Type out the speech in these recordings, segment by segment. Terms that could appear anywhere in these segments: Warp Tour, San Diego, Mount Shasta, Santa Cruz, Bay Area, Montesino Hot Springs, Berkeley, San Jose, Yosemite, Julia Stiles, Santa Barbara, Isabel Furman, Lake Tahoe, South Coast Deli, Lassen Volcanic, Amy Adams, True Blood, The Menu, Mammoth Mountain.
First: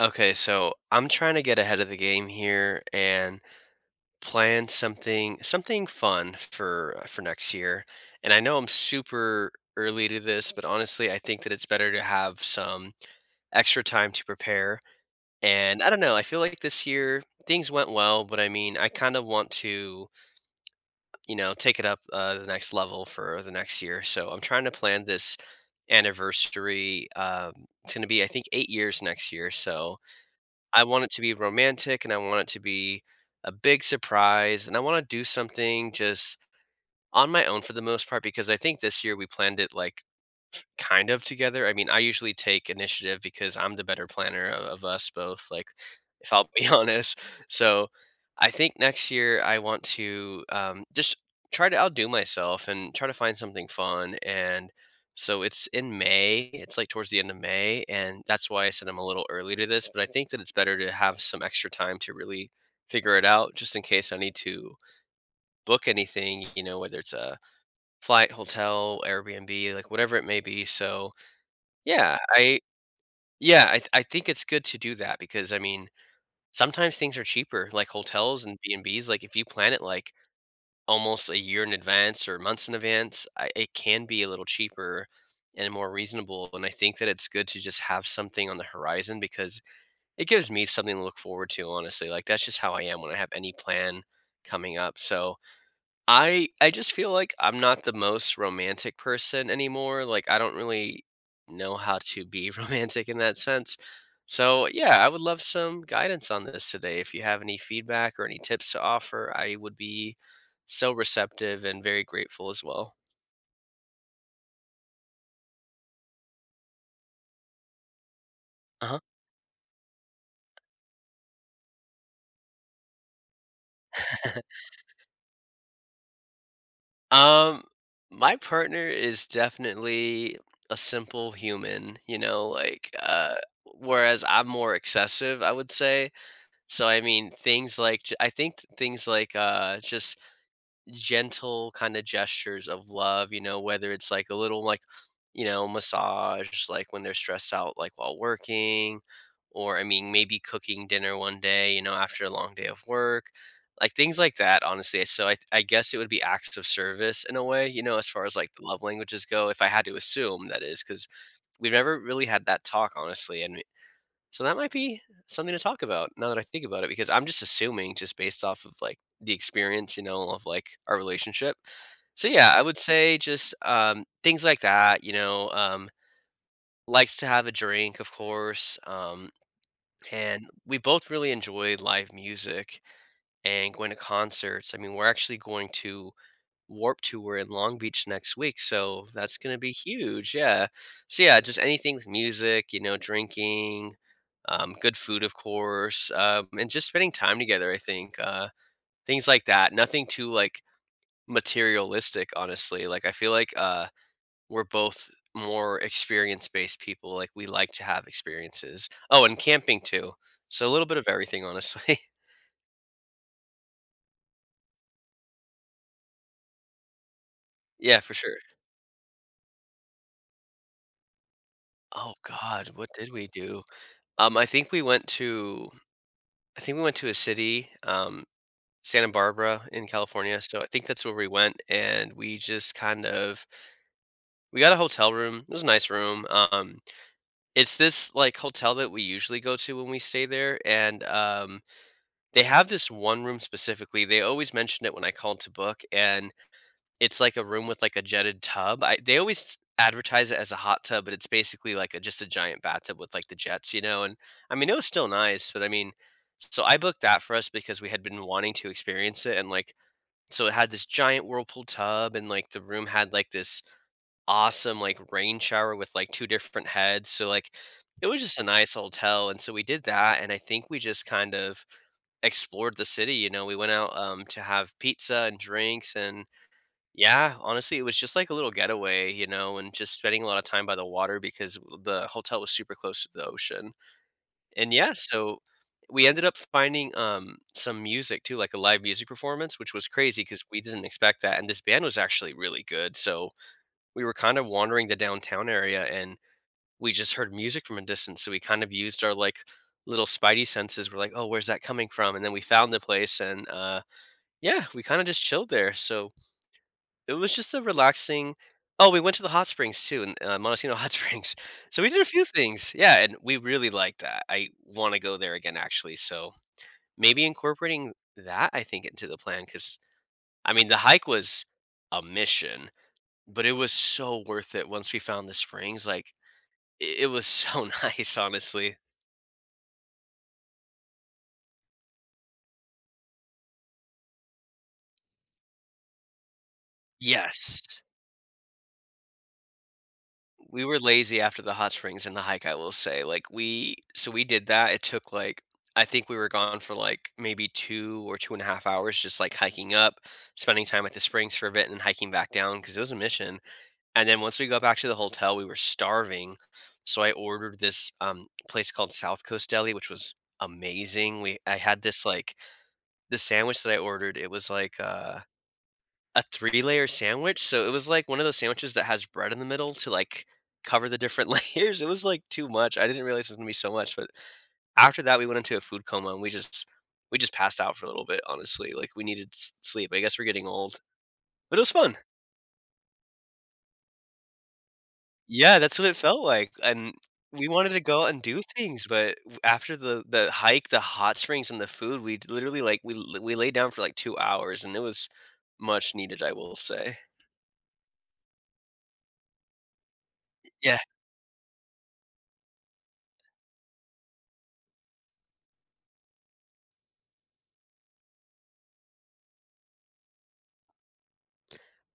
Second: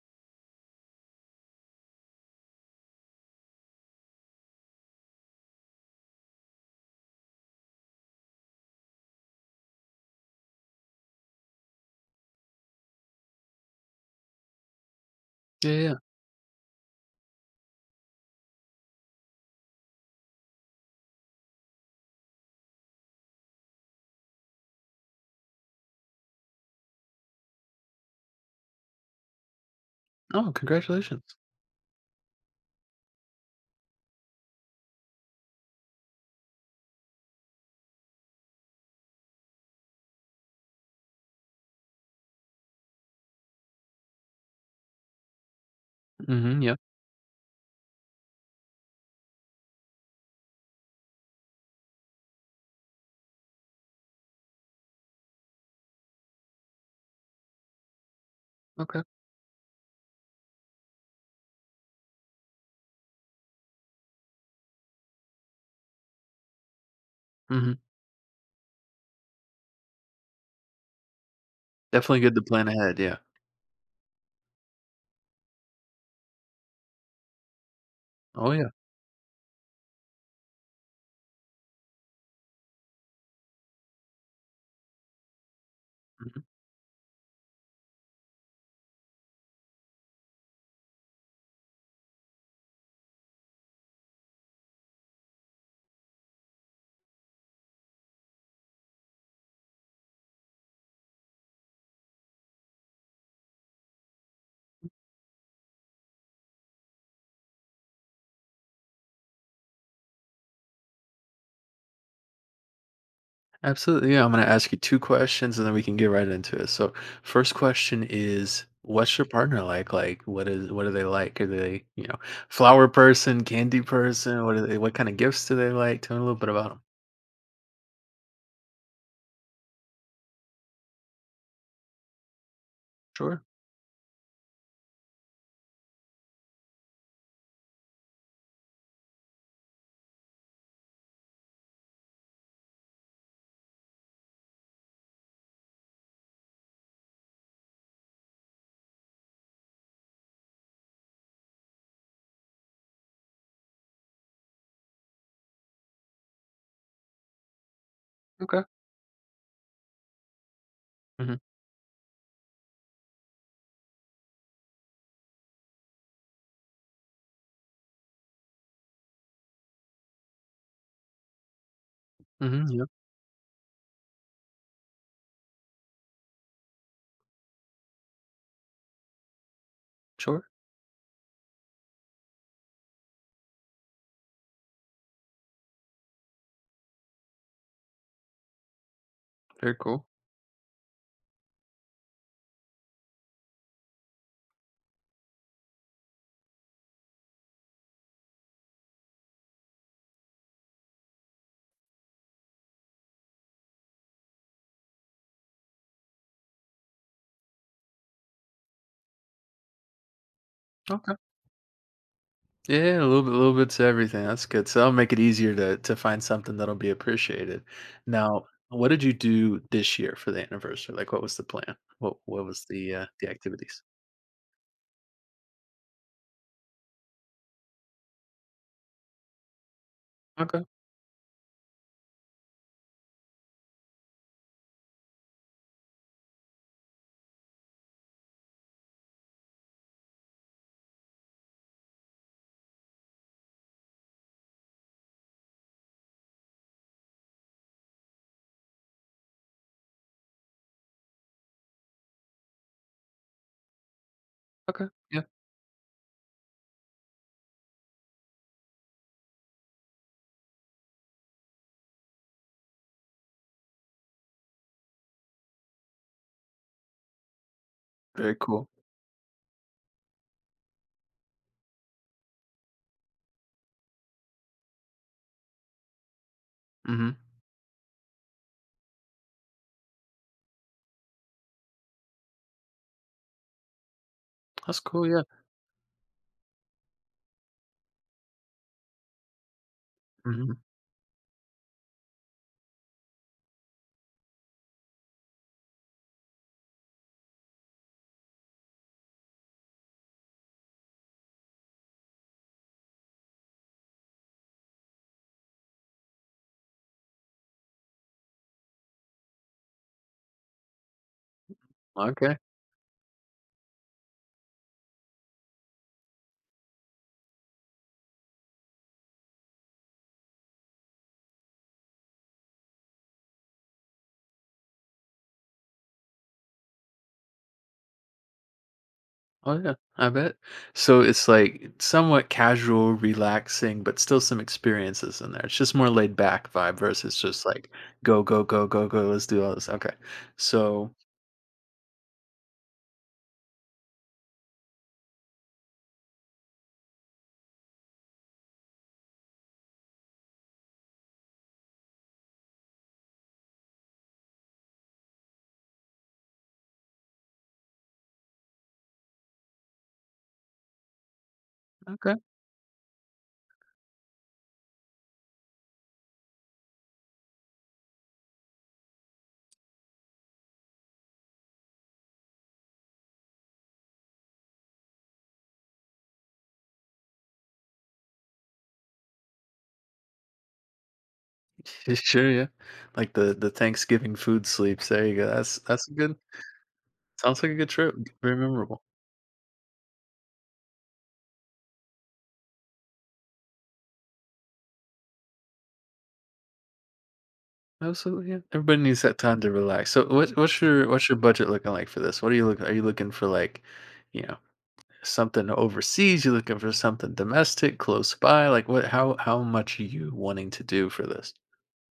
Okay, so I'm trying to get ahead of the game here and plan something fun for next year. And I know I'm super early to this, but honestly, I think that it's better to have some extra time to prepare. Yeah, yeah, And I yeah. don't know, I feel like this year things went well, but I mean, I kind of want to, you know, take it up the next level for the next year. So I'm trying to plan this anniversary. It's going to be, I think, 8 years next year. So Oh, I want it to be congratulations. romantic and I want it to be a big surprise and I want to do something just on my own for the most part because I think this year we planned it like kind of together. I mean, I usually take initiative because I'm the better planner of us both, like, if I'll Mhm, be yeah. honest. So I think next year I want to just try to outdo myself and try to find something fun. And so it's in May, it's like towards the end of May. And that's why I said I'm Okay. a little early to this, but I think that it's better to have some extra time to really figure it out just in case I need to book anything, you know, whether it's a Mhm. flight, hotel, Airbnb, like whatever it may be. So yeah, Definitely good to I plan ahead, yeah. yeah, I th I think it's good to do that because, I mean, sometimes things are cheaper, like hotels Oh, and yeah. B&Bs, like, if you plan it, like, almost a year in advance or months in advance, I it can be a little cheaper and more Mhm. reasonable, and I think that it's good to just have something on the horizon because it gives me something to look forward to, honestly, like, that's just how I am when I have any plan coming up, so I just feel like I'm not the most romantic person anymore. Like I don't really know how to be romantic in that sense. So yeah, I would love some guidance on this today. If you have any feedback or any tips to offer, I would be so receptive and very grateful as well. Absolutely, yeah, I'm gonna ask you 2 questions, and then we can get right into it. So, first question is, Uh-huh. what's your partner like? Like, what are they like? Are they, you know, flower person, candy person? What are they what kinda gifts do they like? Tell me a little bit about them. Um, my partner is definitely a simple human, you know, like Sure. whereas I'm more excessive, I would say. So, I mean, things like j I think things like, just gentle kinda gestures of love, you know, whether it's like a little, like, you know, massage, like, when they're stressed out, like, while working, or, I mean, maybe cooking dinner one day, you know, after a long day of work, like, things like that, honestly. So, I guess it would be acts of service in a way, you know, as far as, like, Okay. the love languages go, if I had to assume that is, 'cause Mhm. we've never really had that talk, honestly, and so that might be something to talk about now that I think about it, because I'm just assuming just based off of like the experience, you know, of like our relationship. So yeah, I Mhm, would yeah. say just things like that, you know, likes to have a drink, of course. Sure. And we both really enjoy live music and going to concerts. I mean, we're actually going to Warp Tour in Long Beach next week, so that's gonna be Very cool. huge, yeah. So, yeah, just anything with music, you know, drinking, good food, of course, and just spending time together, I think, things like that. Nothing too, like, materialistic, honestly, like, I feel like, we're both more experience-based people, like, we like to have experiences. Oh, and camping too. So a little bit of Okay. everything, honestly. Yeah, a little bit to everything. That's good. So that'll make it easier to find something that'll be appreciated. Yeah, for sure. Now, what did you do this year for the anniversary? Like, what was the plan? Oh What was god, what did we the do? activities? Um, I think we went to a city, Santa Barbara in California, so Okay, I think that's where we went, and we just kind of, we got a hotel room. It was a nice room. It's this like hotel that we usually go to when we stay there, and they have this one room specifically. They always mentioned it when I called to book, and it's like a room with like a jetted tub. I They always advertise it as a hot tub, but it's basically like a, just a giant bathtub with like the jets, you know. And I mean, it was okay, still yeah, nice, but I mean, so I booked that for us because we had been wanting to experience it, and like, so it had this giant whirlpool tub, and like the room had like this awesome like rain shower with like two different heads. So like, it was very just a cool. nice hotel, and so we did that, and I think we just kind of explored the city. You know, we went out to have pizza and drinks and Hmm. yeah, honestly, it was just like a little getaway, you know, and just spending a lot of time by the water because the hotel was super close to the ocean. And That's yeah, cool. Yeah. so we ended up finding some music too, like a live music performance, which was crazy because Hmm. we didn't expect that. And this band was actually really good. So we were kind of wandering the downtown area and we just heard music from a distance. So we kind of used our like little spidey senses. We're like, oh, where's that coming from? And then we found the place and yeah, we kind of just chilled there. So it was just a relaxing. Oh, we went to the hot springs too, in, Montesino Hot Springs. So we did a few Okay. things. Yeah, and we really liked that. I wanna go there again, actually, so maybe incorporating that, I think, into the plan because I mean, the hike was a mission, but it was so worth it once we found the springs, like, I it was so nice, honestly. Oh yeah, I bet. So it's like somewhat casual, relaxing, but still some experiences in there. It's just more laid back vibe versus just Yes. like go go go go go. Let's do all this. Okay. We were So lazy after the hot springs and the hike, I will say. Like we So we did that. It took like, I think we were gone for like maybe two or two and a half hours, just like hiking up, spending time at the springs for a bit, and then hiking back down because it was a mission. And then once we got back to the hotel, we were starving, so I ordered this place called South Coast Deli, which was amazing. We I had this okay. like the sandwich that I ordered. It was like a three-layer sandwich, so it was like one of those sandwiches that has bread in the middle to, like, cover the different layers. It was, like, too much. I didn't realize it was gonna be so much, but after that, we went into a food coma, and we just passed out for a little bit, honestly. Like, we needed s sleep. I guess we're getting old, but it was fun. Sure, yeah. Like the Thanksgiving food sleeps. There you go. Yeah, that's what That's a it good felt like, and sounds we like a wanted good to trip. go out and Very do memorable. things, but w after the hike, the hot springs, and the food, literally, like, we laid down for, like, 2 hours, and it was much needed, I will say. Absolutely, yeah. Everybody needs that time to relax. So what what's Yeah, your what's your budget looking like for this? What are you looking for like, you know, something overseas? You looking for something domestic, close by? Like what how much are you wanting to do for this?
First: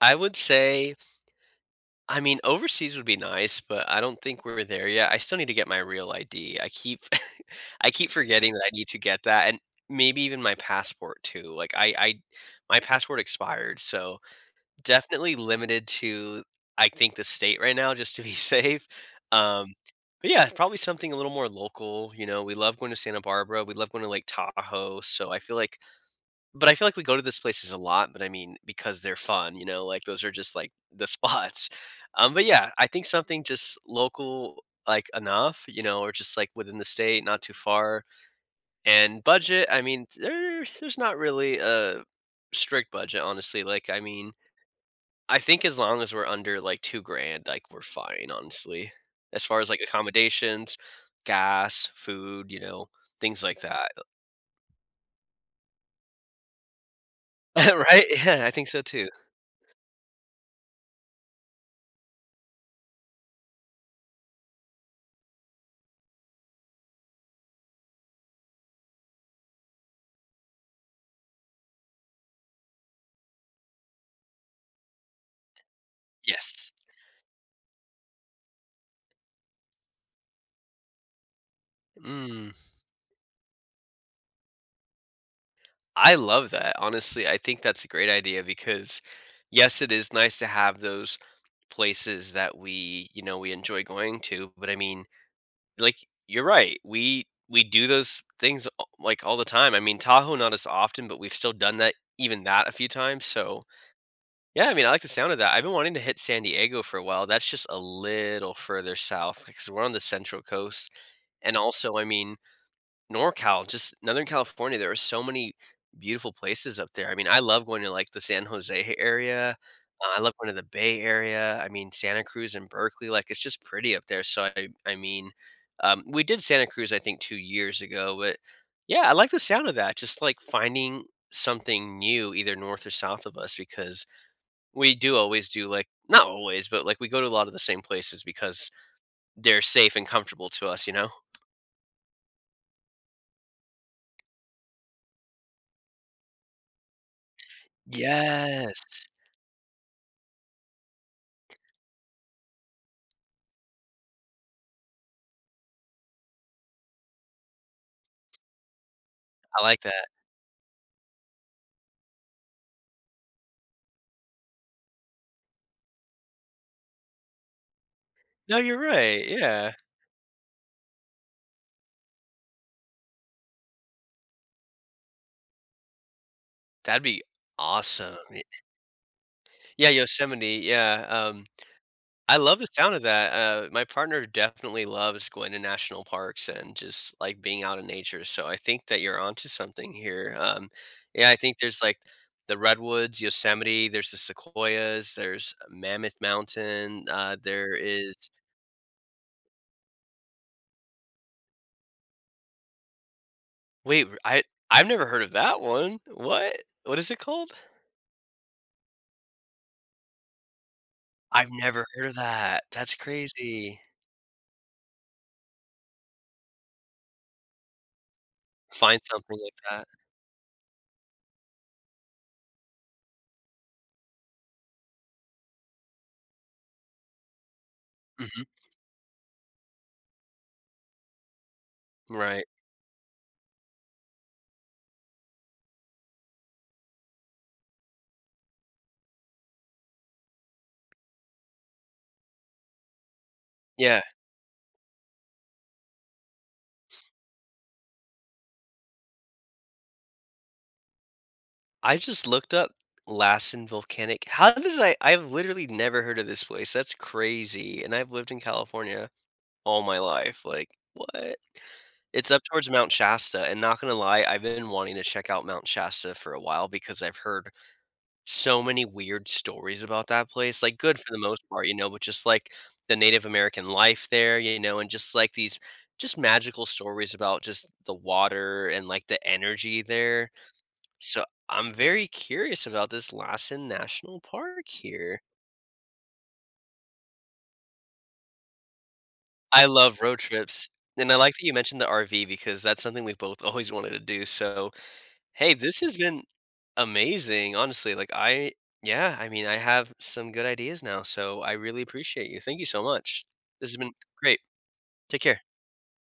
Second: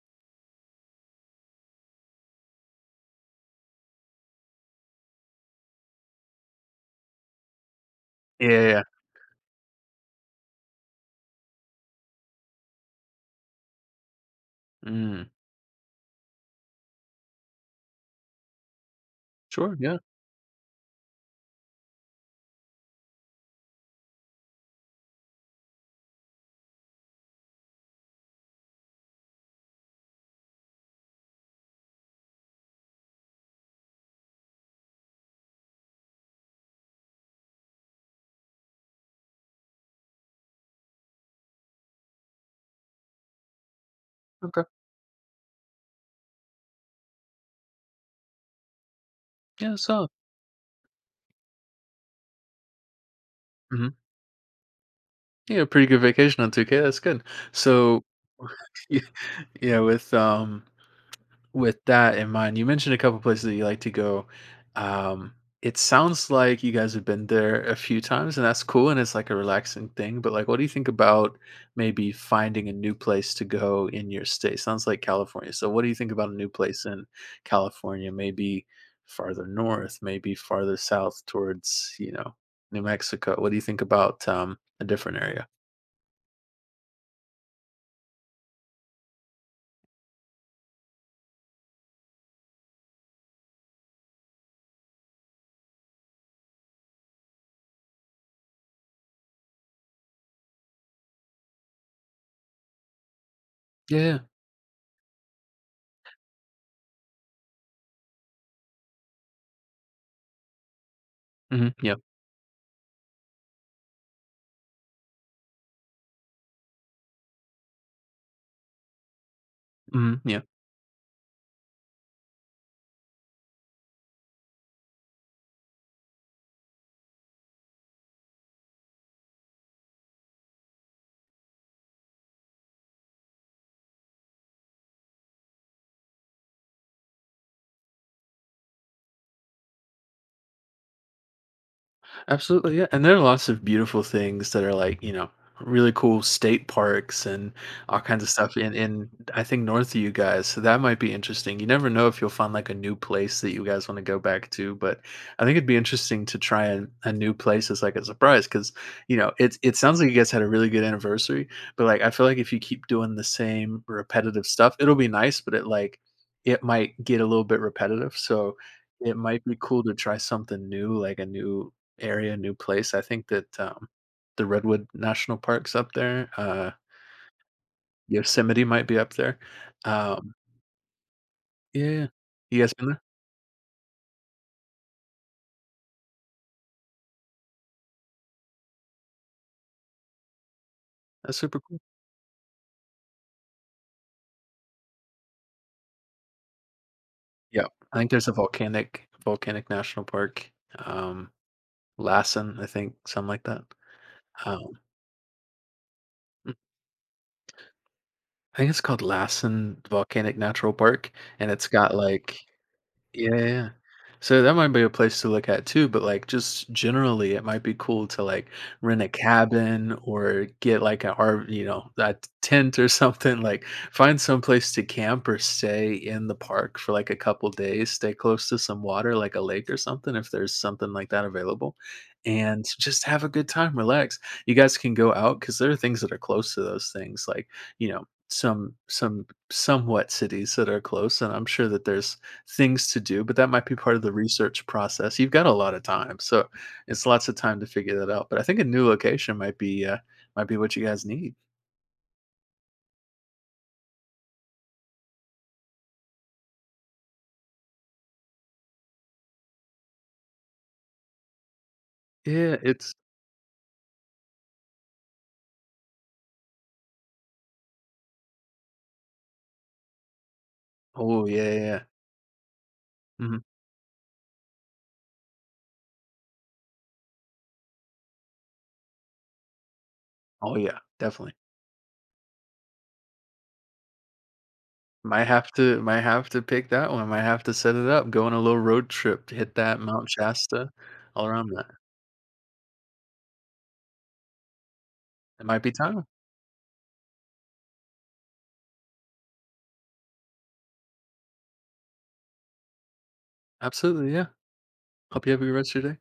I would say I mean, overseas would be nice, but I don't think we're there yet. I still need to get my real ID. I keep I keep Yeah, forgetting that yeah, I yeah. need to get that and maybe even my passport too. Like I my passport expired, so Mm. definitely limited to I think the state right now just to be safe. Um Sure, yeah. but yeah, probably something a little more local, you know. We love going to Santa Barbara. We love going to Lake Tahoe, so I feel like but I feel like we go to these places a lot, but I mean, because they're fun, you know, like those are just like the spots. But yeah, I think something just local, like enough, you know, or just like within the state, not too far. And budget, I mean, there's not really a strict budget, honestly. Like, I mean, Okay. I think as long as we're under like 2 grand, like we're fine, honestly. As far as Yeah, like so accommodations, gas, food, you know, things like hmm. that. Yeah, pretty good vacation on 2K. That's good. Right? So Yeah, I think so too. yeah, with with that in mind, you mentioned a couple places that you like to go. Um, it sounds like you guys have been there a few times, and that's cool, and it's like a relaxing thing. But like, what do you think about maybe finding a new place to go in your state? Sounds like California. So, what do you think about a new Yes. place in California? Maybe farther north, maybe farther south towards, you know, Mm. New Mexico. What do you think about a different area? I love that. Honestly, I think that's a great idea because yes, it is nice to have those places that we, you know, we enjoy going to, but I mean, like you're right. We do those things like all the time. I mean, Tahoe not as often, but we've still done that even that a few times. So, Yeah. yeah, I mean, I like the sound of that. I've been wanting to hit San Diego for a while. That's just a little further south because we're on the central coast. And Mm-hmm. Yeah. also, I mean, NorCal, just Northern California, there are so many beautiful places up there. I mean, I love going to like the San Jose area. I love Mm-hmm. going to the Bay Area. I mean, Santa Cruz and Berkeley, like it's just pretty up there. So I mean, we did Santa Cruz, I think, 2 years ago, but yeah, I like the sound of that. Just like finding something new, either north or south of us, because we do always do like not always, but like we go to a lot of the same places because they're safe and comfortable to us, you know? Absolutely, yeah. And there are lots of beautiful things that are like, you know, really cool state parks and all kinds of stuff in Yes, I think north of you guys. So that might be interesting. You never know if you'll find like a new place that you guys want to go back to, but I think it'd be interesting to try a new place as like a surprise because you know it I it like sounds that. like you guys had a really good anniversary, but like I feel like if you keep doing the same repetitive stuff, it'll be nice, but it like it might get a little bit repetitive. So No, you're it right, might be yeah. cool to try something new, like a new area, new place. I think that, the Redwood National Park's up there, That'd be awesome. Y Yosemite might be up there. yeah, Um, Yosemite, yeah, yeah. I love You the guys been sound there? of that, my partner definitely loves going to national parks and just, like, being out in nature, so I think that you're onto something here, yeah, I That's think super cool. there's, like, the redwoods, Yosemite, there's the sequoias, there's Mammoth Mountain, Yeah, there I think there's is a volcanic national park, um, Lassen, I think, something like that. wait, r Um, I've never heard of that one. What? What is it called? I think it's called Lassen Volcanic Natural Park, I've and it's never got, heard of like, that. That's yeah, yeah, yeah. crazy. So that might be a place to look at too, but like just generally, it might be cool to like Find rent a something like that. cabin or get like an RV, you know, that tent or something. Like find some place to camp or stay in the park for like a couple days, stay Mhm. close to some water, like a lake or something, if there's something like that available, Right. and just have a good time, relax. You guys can go out because there are things that are close to those things, like, you know, some somewhat cities that are close and I'm sure that there's things to do, but that might be part Yeah. of the research process. You've got a lot of time, so it's lots of time to figure that out. But I think a new location might be what you guys need. I just looked up Lassen Volcanic. How did I I've literally never heard of this place. That's crazy. And I've lived in California all my life. Like, what? It's up Yeah, towards Mount it's Shasta. And not gonna lie, I've been wanting to check out Mount Shasta for a while because I've heard so many weird stories about that place. Like good for the Oh yeah, most yeah, part, you yeah. know, but just like the Native Mhm. American life there, you know, and just like these just magical stories about just the water and like the energy there. Oh yeah, So definitely. I'm very curious about this Lassen National Park here. Might have to pick that one. Might have to set it up. Go on a little road trip to hit I that love Mount road trips, Shasta and I all like that around you that. mentioned the RV because that's something we both always wanted to do. So, It hey, might be this has time. been amazing, honestly. Like I yeah, I mean, I have some good ideas now, so I really appreciate you. Thank you so much. This has been Absolutely, yeah. great. Take Hope you care. have a good rest of your day.